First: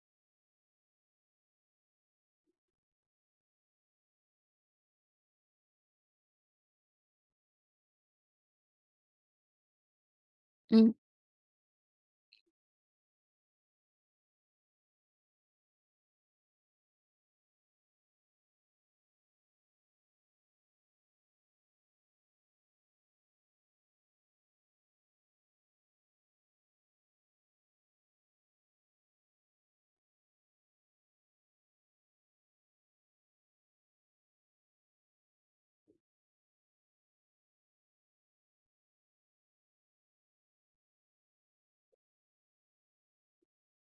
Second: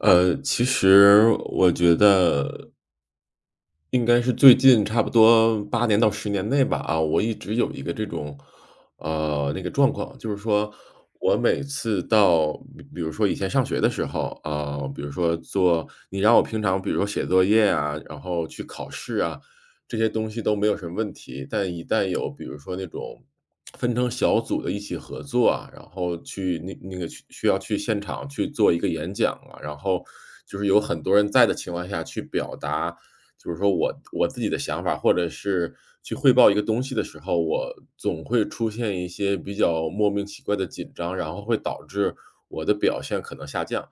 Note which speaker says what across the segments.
Speaker 1: 其实我觉得应该是最近差不多8年到10年内吧，我一直有一个这种，状况。就是说
Speaker 2: 嗯
Speaker 1: 我每次到比如说以前上学的时候，啊，比如说做你让我平常比如说写作业啊，然后去考试啊，这些东西都没有什么问题。但一旦有比如说那种分成小组的一起合作啊，然后去那个去需要去现场去做一个演讲啊，然后就是有很多人在的情况下去表达，就是说我自己的想法，或者是去汇报一个东西的时候，我总会出现一些比较莫名其怪的紧张，然后会导致我的表现可能下降。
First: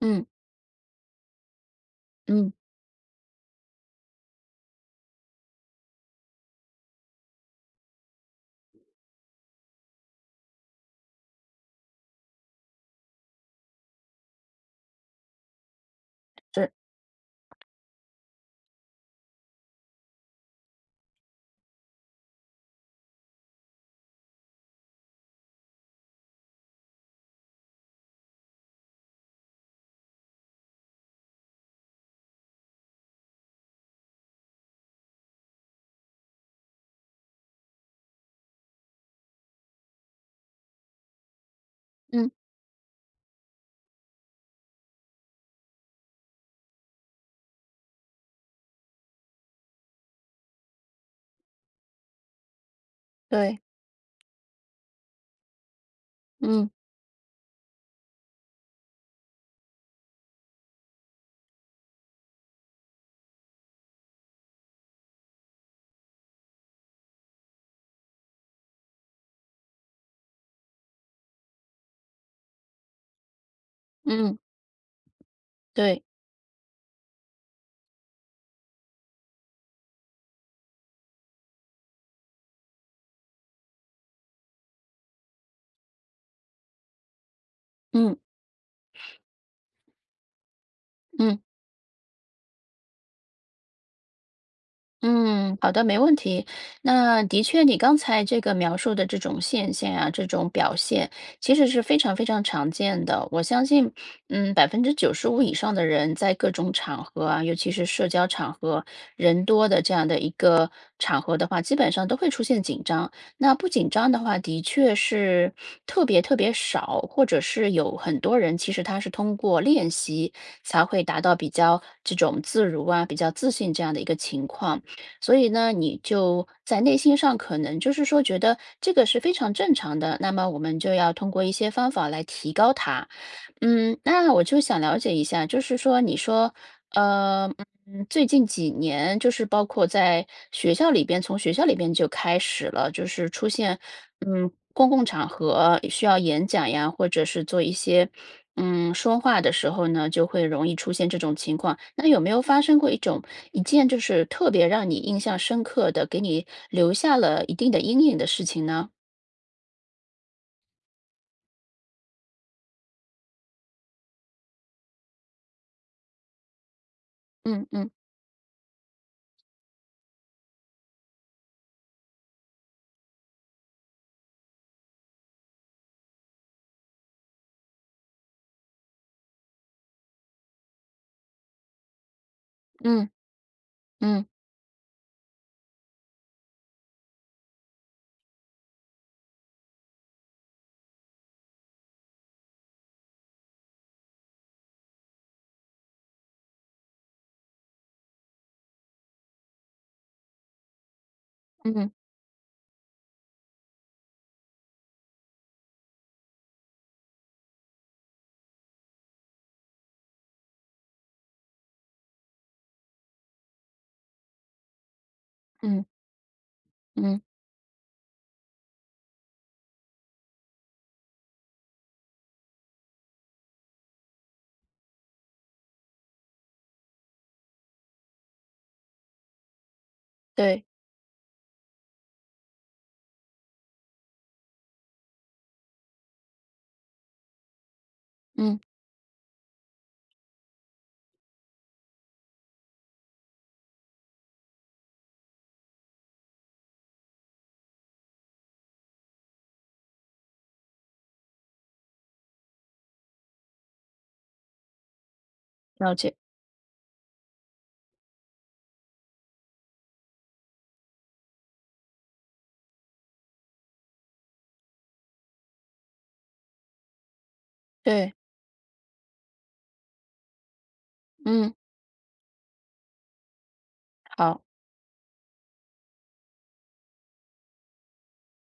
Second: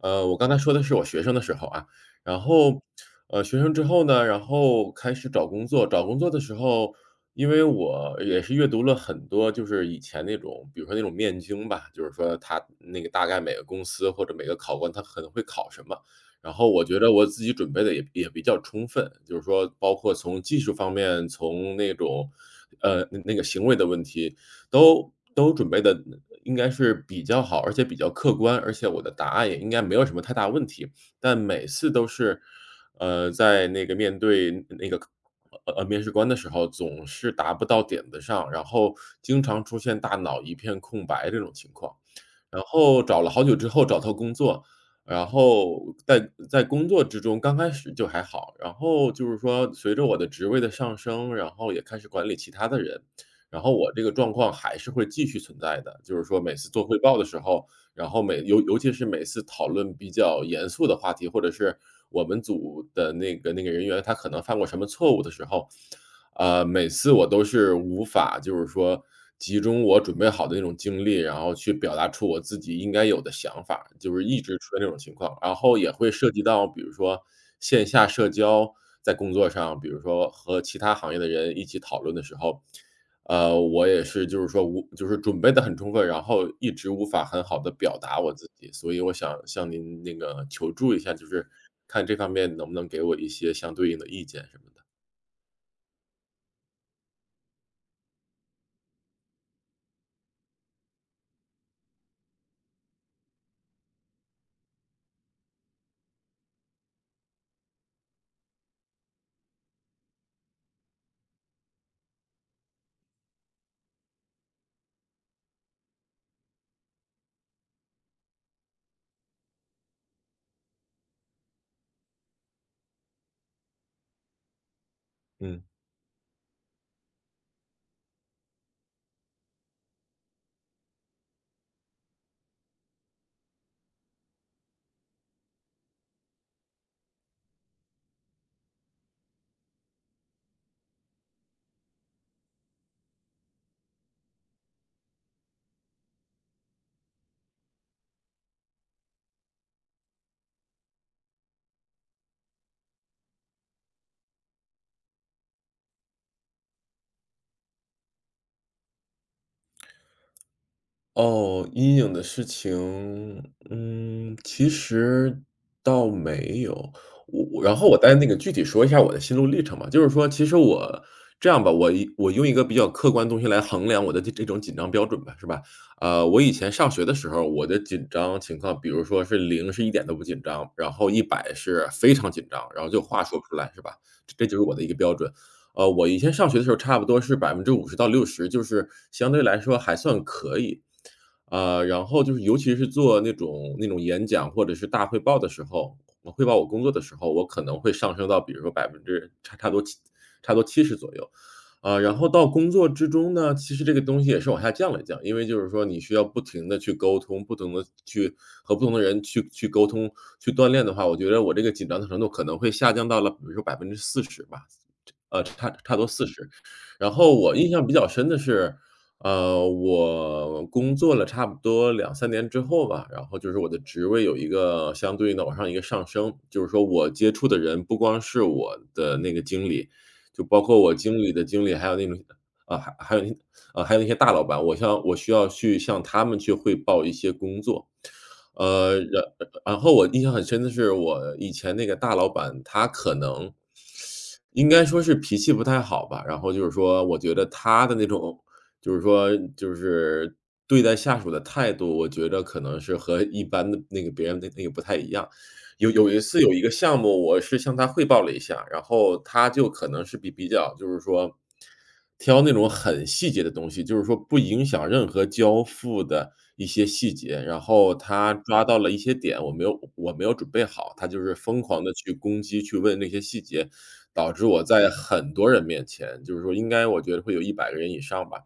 Speaker 2: 嗯
Speaker 1: 我刚才说的是我学生的时候啊。然
Speaker 2: 嗯，
Speaker 1: 后，学生之后呢，然后开始找工作，找工作的时候，因为我也是阅读了很多，就是以前那种，比如说那种面经吧，就是说他那个大概每个公司或者每个考官他可能会考什么，然
Speaker 2: 是，
Speaker 1: 后我觉得我自己准备的也比较充分，就是说包括从技术方面，从那种，那个行为的问题，都准备的应该是比较好，而且比较客观，而且我的答案也应该没有什么太大问题。但每次都是，在那个面对那个，面试官的时候，总是答不到点子上，然后经常出现大脑一片空白这种情况。
Speaker 2: 嗯，
Speaker 1: 然后找了好久之后找到工作，然后在工作之中，刚开始就还好，然后就是说随着我的职位的上升，然后也开始管理其他的人，
Speaker 2: 对，
Speaker 1: 然后我这个状况还是会继续存在的。就是说每
Speaker 2: 嗯
Speaker 1: 次做汇报的时候，然后尤其是每次讨论比较严肃的话题，或者是我们组的那个人员他可能犯过什么错误的时候，每次我都是无法，就是说集中我准备好的那种精力，然后去表达出我自己应该有的想法，就是
Speaker 2: 嗯，
Speaker 1: 一直出现这种情况。然后也
Speaker 2: 对，
Speaker 1: 会涉及到比如说线下社交，在工作上，比如说和其他行业的人一起讨论的时候，我也是，就是说无就是准备的很充分，然后一直无法很好的表
Speaker 2: 嗯
Speaker 1: 达我自己。所以我想向您那个求助一下，就
Speaker 2: 嗯。
Speaker 1: 是看这方面能不能给我一些相对应的意见什么的，
Speaker 2: 嗯，好的，没问题。那的确，你刚才这个描述的这种现象啊，这种表现，其实是非常非常常见的。我相信，95%以上的人在各种场合啊，尤其是社交场合，人多的这样的一个场合的话，基本上都会出现紧张。那不紧张的话，的确是特别特别少，或者是有很多人其实他是通过练习才会达到比较这种自如啊、比较自信这样的一个情况。所以
Speaker 1: 嗯。
Speaker 2: 呢，你就在内心上可能就是说觉得这个是非常正常的，那么我们就要通过一些方法来提高它。嗯，那我就想了解一下，就是说你说呃，最近几年就是包括在学校里边，从学校里边就开始了，就是出现，公共场合需要演讲呀，或者是做一些，说话的时候呢，就会容易出现这种情况。那有没有发生过一种一件就是特别让你印象深刻的，给你留下了一定的阴影的事情呢？
Speaker 1: 哦，阴影的事情，嗯，其实倒没有。我
Speaker 2: 嗯
Speaker 1: 然后
Speaker 2: 嗯
Speaker 1: 我再那个具体说一下我的心路历程吧。就是说其实我这样吧，我用一个比较客观的东西来衡量我的这种紧张标准吧，是吧？我以前上学的时候，我的紧张情况，比如说是0是一点都不紧张，然后一百是非常紧张，然后就
Speaker 2: 嗯
Speaker 1: 话说不出来，是吧？
Speaker 2: 嗯
Speaker 1: 这就是我的一个标准。我以前上学的时候差不多是50%到60，就是相对来说还算可以。然后就是尤其是做那种演讲或者是大汇报的时候，我汇报我工作的时候，我可能会上升到比如说百分之差不多七十左右。
Speaker 2: 嗯嗯
Speaker 1: 然后到工作之中呢，其实这个东西也是往下降了降，因为就是说你需要不停的去沟通，不同的去和不同的人去沟通、去锻炼的话，我觉得我这个紧张的程度可能会下降到了比如说40%吧。差
Speaker 2: 嗯，
Speaker 1: 差不多四十，然
Speaker 2: 嗯
Speaker 1: 后我印象比较深的是，我工作了差不多两三年之后吧，然后就是我的职位有一个相对应的往上一个上升，就是说我接触的人不光是我的那个经理，就包
Speaker 2: 对，
Speaker 1: 括我经理的经理，还有那种啊，还还有那啊，还有那些大老板，我需要去向他们去汇报一些工作。
Speaker 2: 嗯，
Speaker 1: 呃，然然后我印象很深的是，我以前那个大老板，他可能应该说是脾气不太好吧，然后就是说，我觉得他的那种，就是说就是对待下属的态度，我觉得可能是和一般的那个别人的那个不太一样。有
Speaker 2: 了
Speaker 1: 有
Speaker 2: 解，
Speaker 1: 一次有一个项目，我是向他汇报了一下，然后他就可能是比较就是说，挑那种很细节的东西，就是说不影响任何交付的一些细节，然后
Speaker 2: 对，
Speaker 1: 他抓到了一些点，我没有准备好，他就是
Speaker 2: 嗯，
Speaker 1: 疯狂的去攻击，去问那些细节，导
Speaker 2: 好，
Speaker 1: 致我在很多人面前，就是说应该我觉得会有100个人以上吧，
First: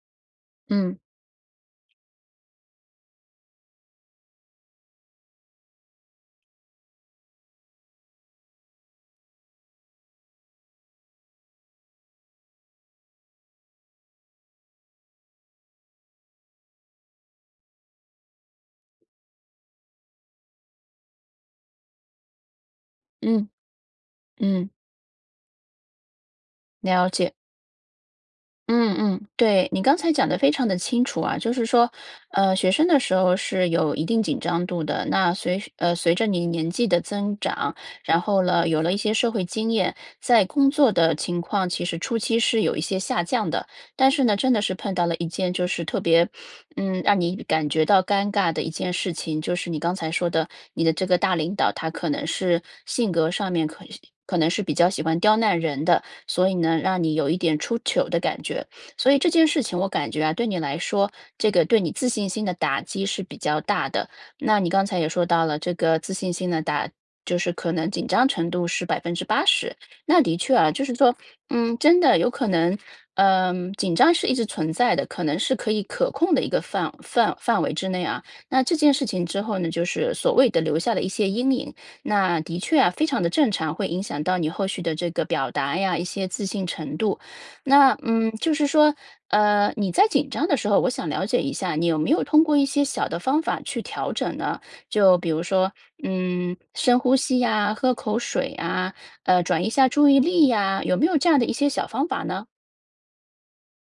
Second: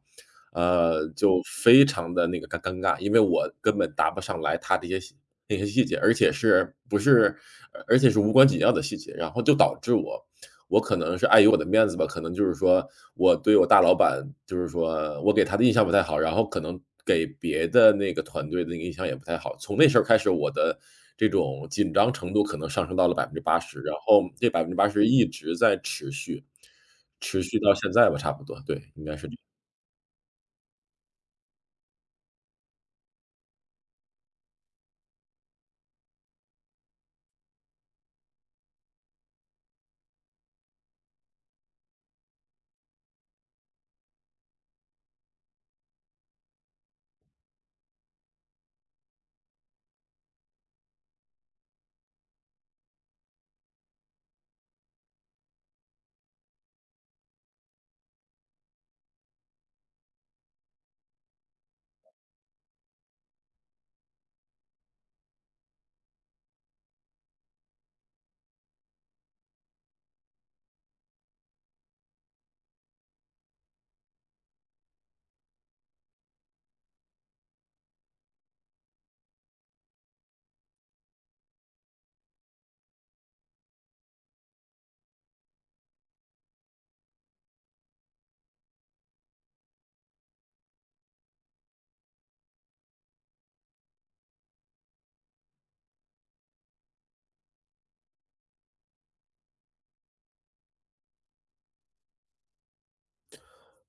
Speaker 2: 嗯
Speaker 1: 就非常的那个尴尬，因为我根本答不上来他这些细那些细节，而且是无关紧要的细节，然后就导致我可能是碍于我的面子吧，可能就是说我对我大老板，就是说我给他的印象不太好，然后可能给别的那个团队的那个印象也不太好。从那事儿开始，我的这种紧张程度可能上升到了百分之
Speaker 2: 嗯。
Speaker 1: 八十，然后这百
Speaker 2: 嗯，
Speaker 1: 分之八十一直在持续，
Speaker 2: 了解。
Speaker 1: 持续到现在吧，差不多，对，
Speaker 2: 嗯
Speaker 1: 应该
Speaker 2: 嗯，
Speaker 1: 是
Speaker 2: 对，你刚才讲的非常的清楚啊，就是说，学生的时候是有一定紧张度的，那随着你年纪的增长，然后呢，有了一些社会经验，在工作的情况其实初期是有一些下降的。但是呢，真的是碰到了一件就是特别，让你感觉到尴尬的一件事情，就是你刚才说的，你的这个大领导他可能是性格上面可能是比较喜欢刁难人的。所以呢，让你有一点出糗的感觉。所以这件事情，我感觉啊，对你来说，这个对你自信心的打击是比较大的。那你刚才也说到了，这个自信心的打，就是可能紧张程度是80%。那的确啊，就是说，真的有可能，紧张是一直存在的，可能是可以可控的一个范围之内啊。那这件事情之后呢，就是所谓的留下了一些阴影。那的确啊，非常的正常，会影响到你后续的这个表达呀，一些自信程度。那就是说，你在紧张的时候，我想了解一下，你有没有通过一些小的方法去调整呢？就比如说，深呼吸呀，喝口水啊，转移一下注意力呀，有没有这样的一些小方法呢？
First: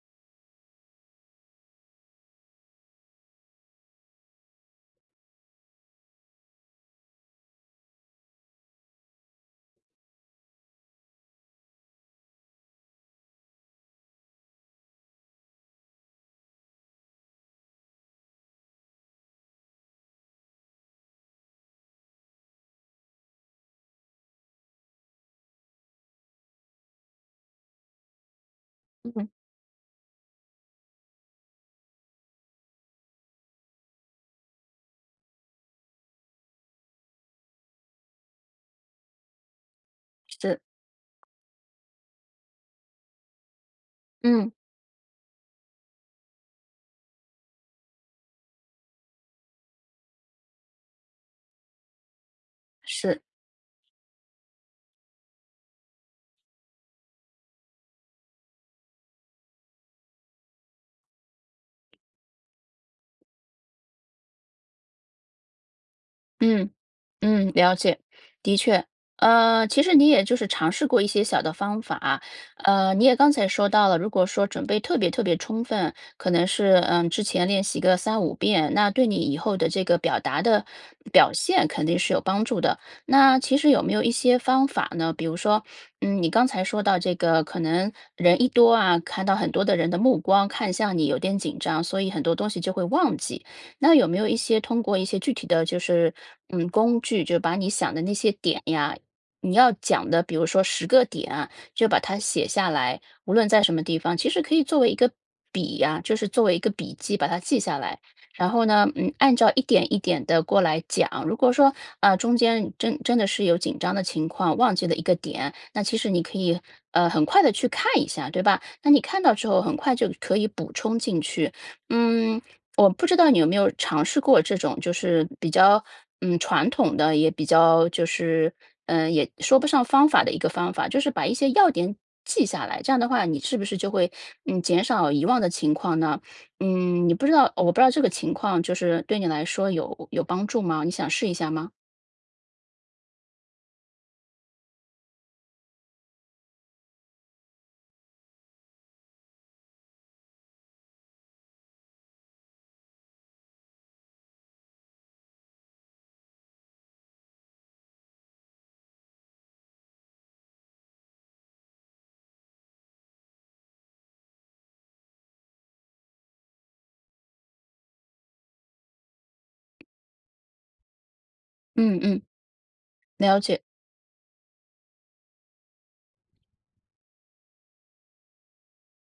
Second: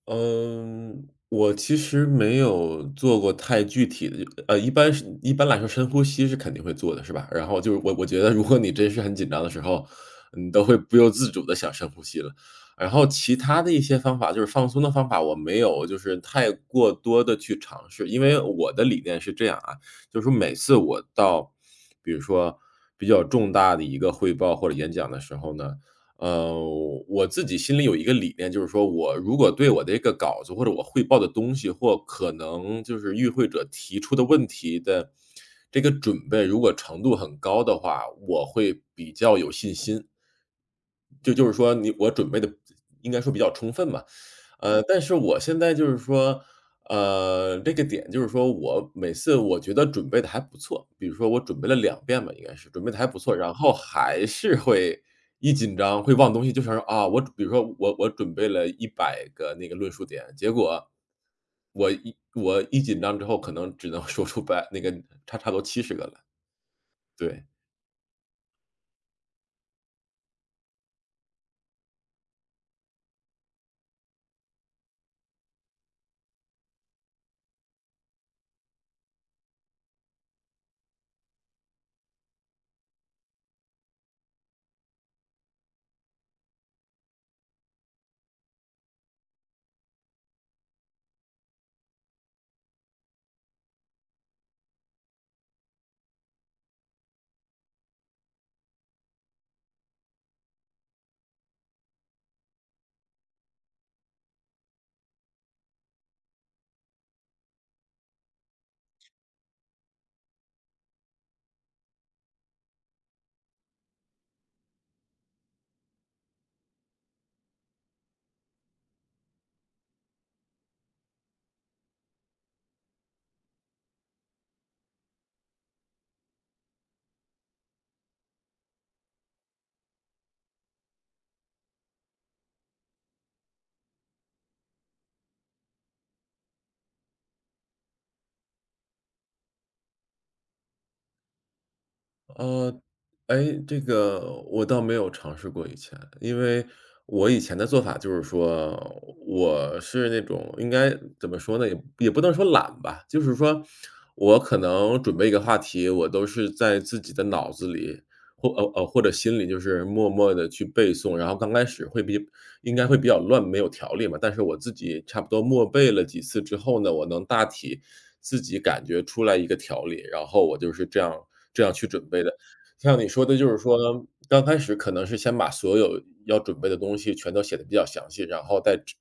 Speaker 1: 嗯，我其实没有做过太具体的，一般来说深呼吸是肯定会做的，是吧？然后就是我觉得如果你真是很紧张的时候，你都会不由自主的想深呼吸了。然后其他的一些方法，就是放松的方法，我没有就是太过多的去尝试。因为我的理念是这样啊，就是说每次我到比如说比较重大的一个汇报或者演讲的时候呢，呃，我自己心里有一个理念，就是说我
Speaker 2: 嗯，
Speaker 1: 如果对我的一个稿子或者我汇报的东西，或可能就是与会者提出的问题的这个准备，如果程度很高的话，我会比较有信心。
Speaker 2: 是，
Speaker 1: 就是说我准备的应该说比较充分吧。
Speaker 2: 嗯，
Speaker 1: 但是我现在就是说，这个点就是说我每次我觉得准备的还不错，比如说我准备了2遍吧，应该是准备的还不
Speaker 2: 是。
Speaker 1: 错，然后还是会一紧张会忘东西，就想说，啊，我比如说我准备了一百个那个论述点，结果我一紧张之后可能只能说出百那个差不多70个了，
Speaker 2: 嗯，
Speaker 1: 对。
Speaker 2: 嗯，了解，的确，其实你也就是尝试过一些小的方法，你也刚才说到了，如果说准备特别特别充分，可能是之前练习个三五遍，那对你以后的这个表达的表现肯定是有帮助的。那其实有没有一些方法呢？比如说，你刚才说到这个，可能人一多啊，看到很多的人的目光看向你，有点紧张，所以很多东西就会忘记。那有没有一些通过一些具体的就是，工具，就把你想的那些点呀，你要讲的，比如说10个点啊，就把它写下来，无论在什么地方，其实可以作为一个笔呀，就是作为一个笔记把它记下来。然后呢，按照一点一点的过来讲。如果说，啊，中间真的是有紧张的情况，忘记了一个点，那其实你可以，很快的去看一下，对吧？那你看到之后很快就可以补充进去。嗯，我不知道你有没有尝试过这种，就是比较传统的，也比较就是也说不上方法的一个方法，就是把一些要点记下来。这样的话，你是不是就会减少遗忘的情况呢？嗯，你不知道，我不知道这个情况就是对你来说有帮助吗？你想试一下吗？
Speaker 1: 呃，哎，这个我倒没有尝试过以前，因为我以前的做法就是说，我是那种应该怎么说呢，也不能说懒吧，就是说我可能准备一个话题，我都是在自己的脑子里或者心里就是默默的去背诵，然后刚开始应该会比较乱，没有条理嘛，但是我自己差不多默背了几次之后呢，我能大体自己感觉出来一个条理，然后我就是这样去
Speaker 2: 嗯
Speaker 1: 准
Speaker 2: 嗯，
Speaker 1: 备的。像你说的
Speaker 2: 了
Speaker 1: 就是
Speaker 2: 解，
Speaker 1: 说，刚开始可能是先把所有要准备的东西全都写的比较详细，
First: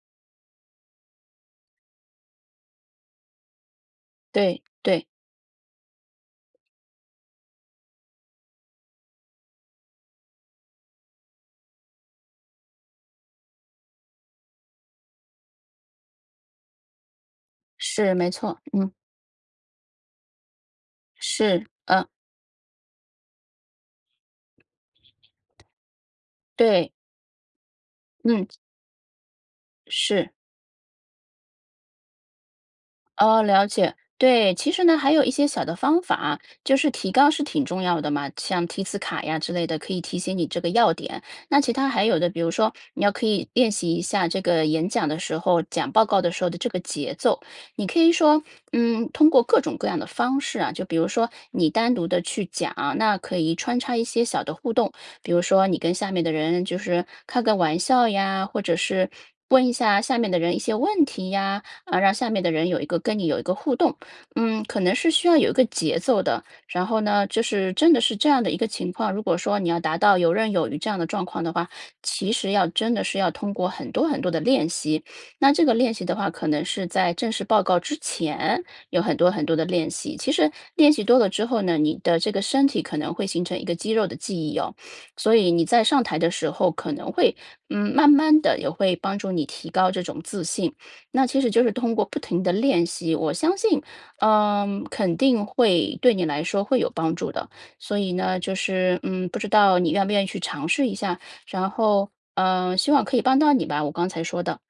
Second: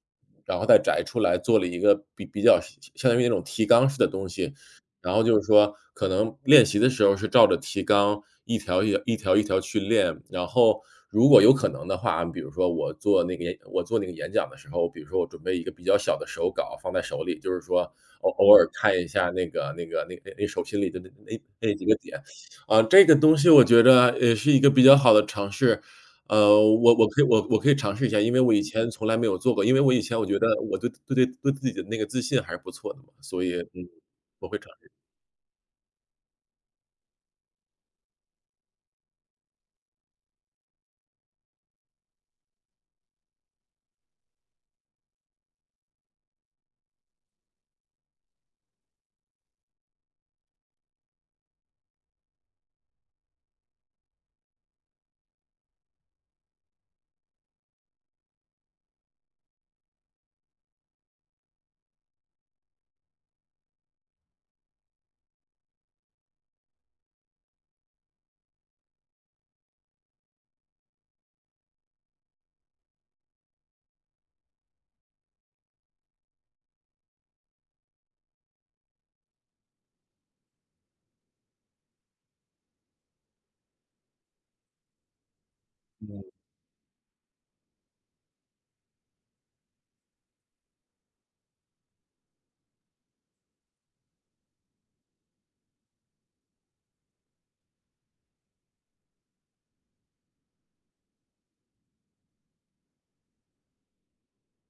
Speaker 1: 然后再摘出来做了一个比较相当于那种提纲式的东西，
Speaker 2: 对对，
Speaker 1: 然后就是说，可能练习的时候是照着提纲一条一条一条一条去练，然后如果有可能的话，比如说我做那个演讲的时候，比如说我准备一个比较小的手稿放在手里，就是说
Speaker 2: 是没
Speaker 1: 偶偶
Speaker 2: 错，
Speaker 1: 尔
Speaker 2: 嗯
Speaker 1: 看一下那手心里的那那
Speaker 2: 是，
Speaker 1: 那几个点。啊，这个东西我觉得也是一个比较好的尝试，
Speaker 2: 对，
Speaker 1: 我可以尝试一下，因为
Speaker 2: 嗯
Speaker 1: 我以前从来没有做过，因为我以前我
Speaker 2: 是。
Speaker 1: 觉得我对自己的那个自信还是不错的嘛，
Speaker 2: 哦，
Speaker 1: 所以，
Speaker 2: 了
Speaker 1: 嗯，
Speaker 2: 解。
Speaker 1: 我
Speaker 2: 对，
Speaker 1: 会
Speaker 2: 其
Speaker 1: 尝
Speaker 2: 实呢，还有一些小的方法，就是提纲是挺重要的嘛，像提词卡呀之类的，可以提醒你这个要点。那其他还有的，比如说你要可以练习一下这个演讲的时候、讲报告的时候的这个节奏。你可以说，通过各种各样的方式啊，就比如说你单独的去讲，那可以穿插一些小的互动，比如说你跟下面的人就是开个玩笑呀，或者是问一下下面的人一些问题呀。啊，让下面的人有一个跟你有一个互动。可能是需要有一个节奏的。然后呢，就是真的是这样的一个情况，如果说你要达到游刃有余这样的状况的话，其实要真的是要通过很多很多的练习。那这个练习的话，可能是在正式报告之前有很多很多的练习。其实练习多了之后呢，你的这个身体可能会形成一个肌肉的记忆哦，所以你在上台
Speaker 1: 嗯
Speaker 2: 的时候可能会，慢慢的也会帮助你提高这种自信。那其实就是通过不停的练习，我相信，肯定会对你来说会有帮助的。所以呢，就是不知道你愿不愿意去尝试一下，然后希望可以帮到你吧，我刚才说的。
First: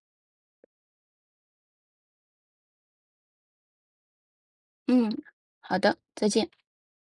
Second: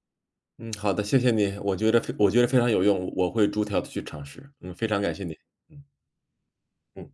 Speaker 1: 嗯，好的，谢谢你，我觉得非常有用，我会逐条的去尝试，嗯，非常
Speaker 2: 嗯，
Speaker 1: 感谢你，
Speaker 2: 好
Speaker 1: 嗯
Speaker 2: 的，再见。
Speaker 1: 嗯。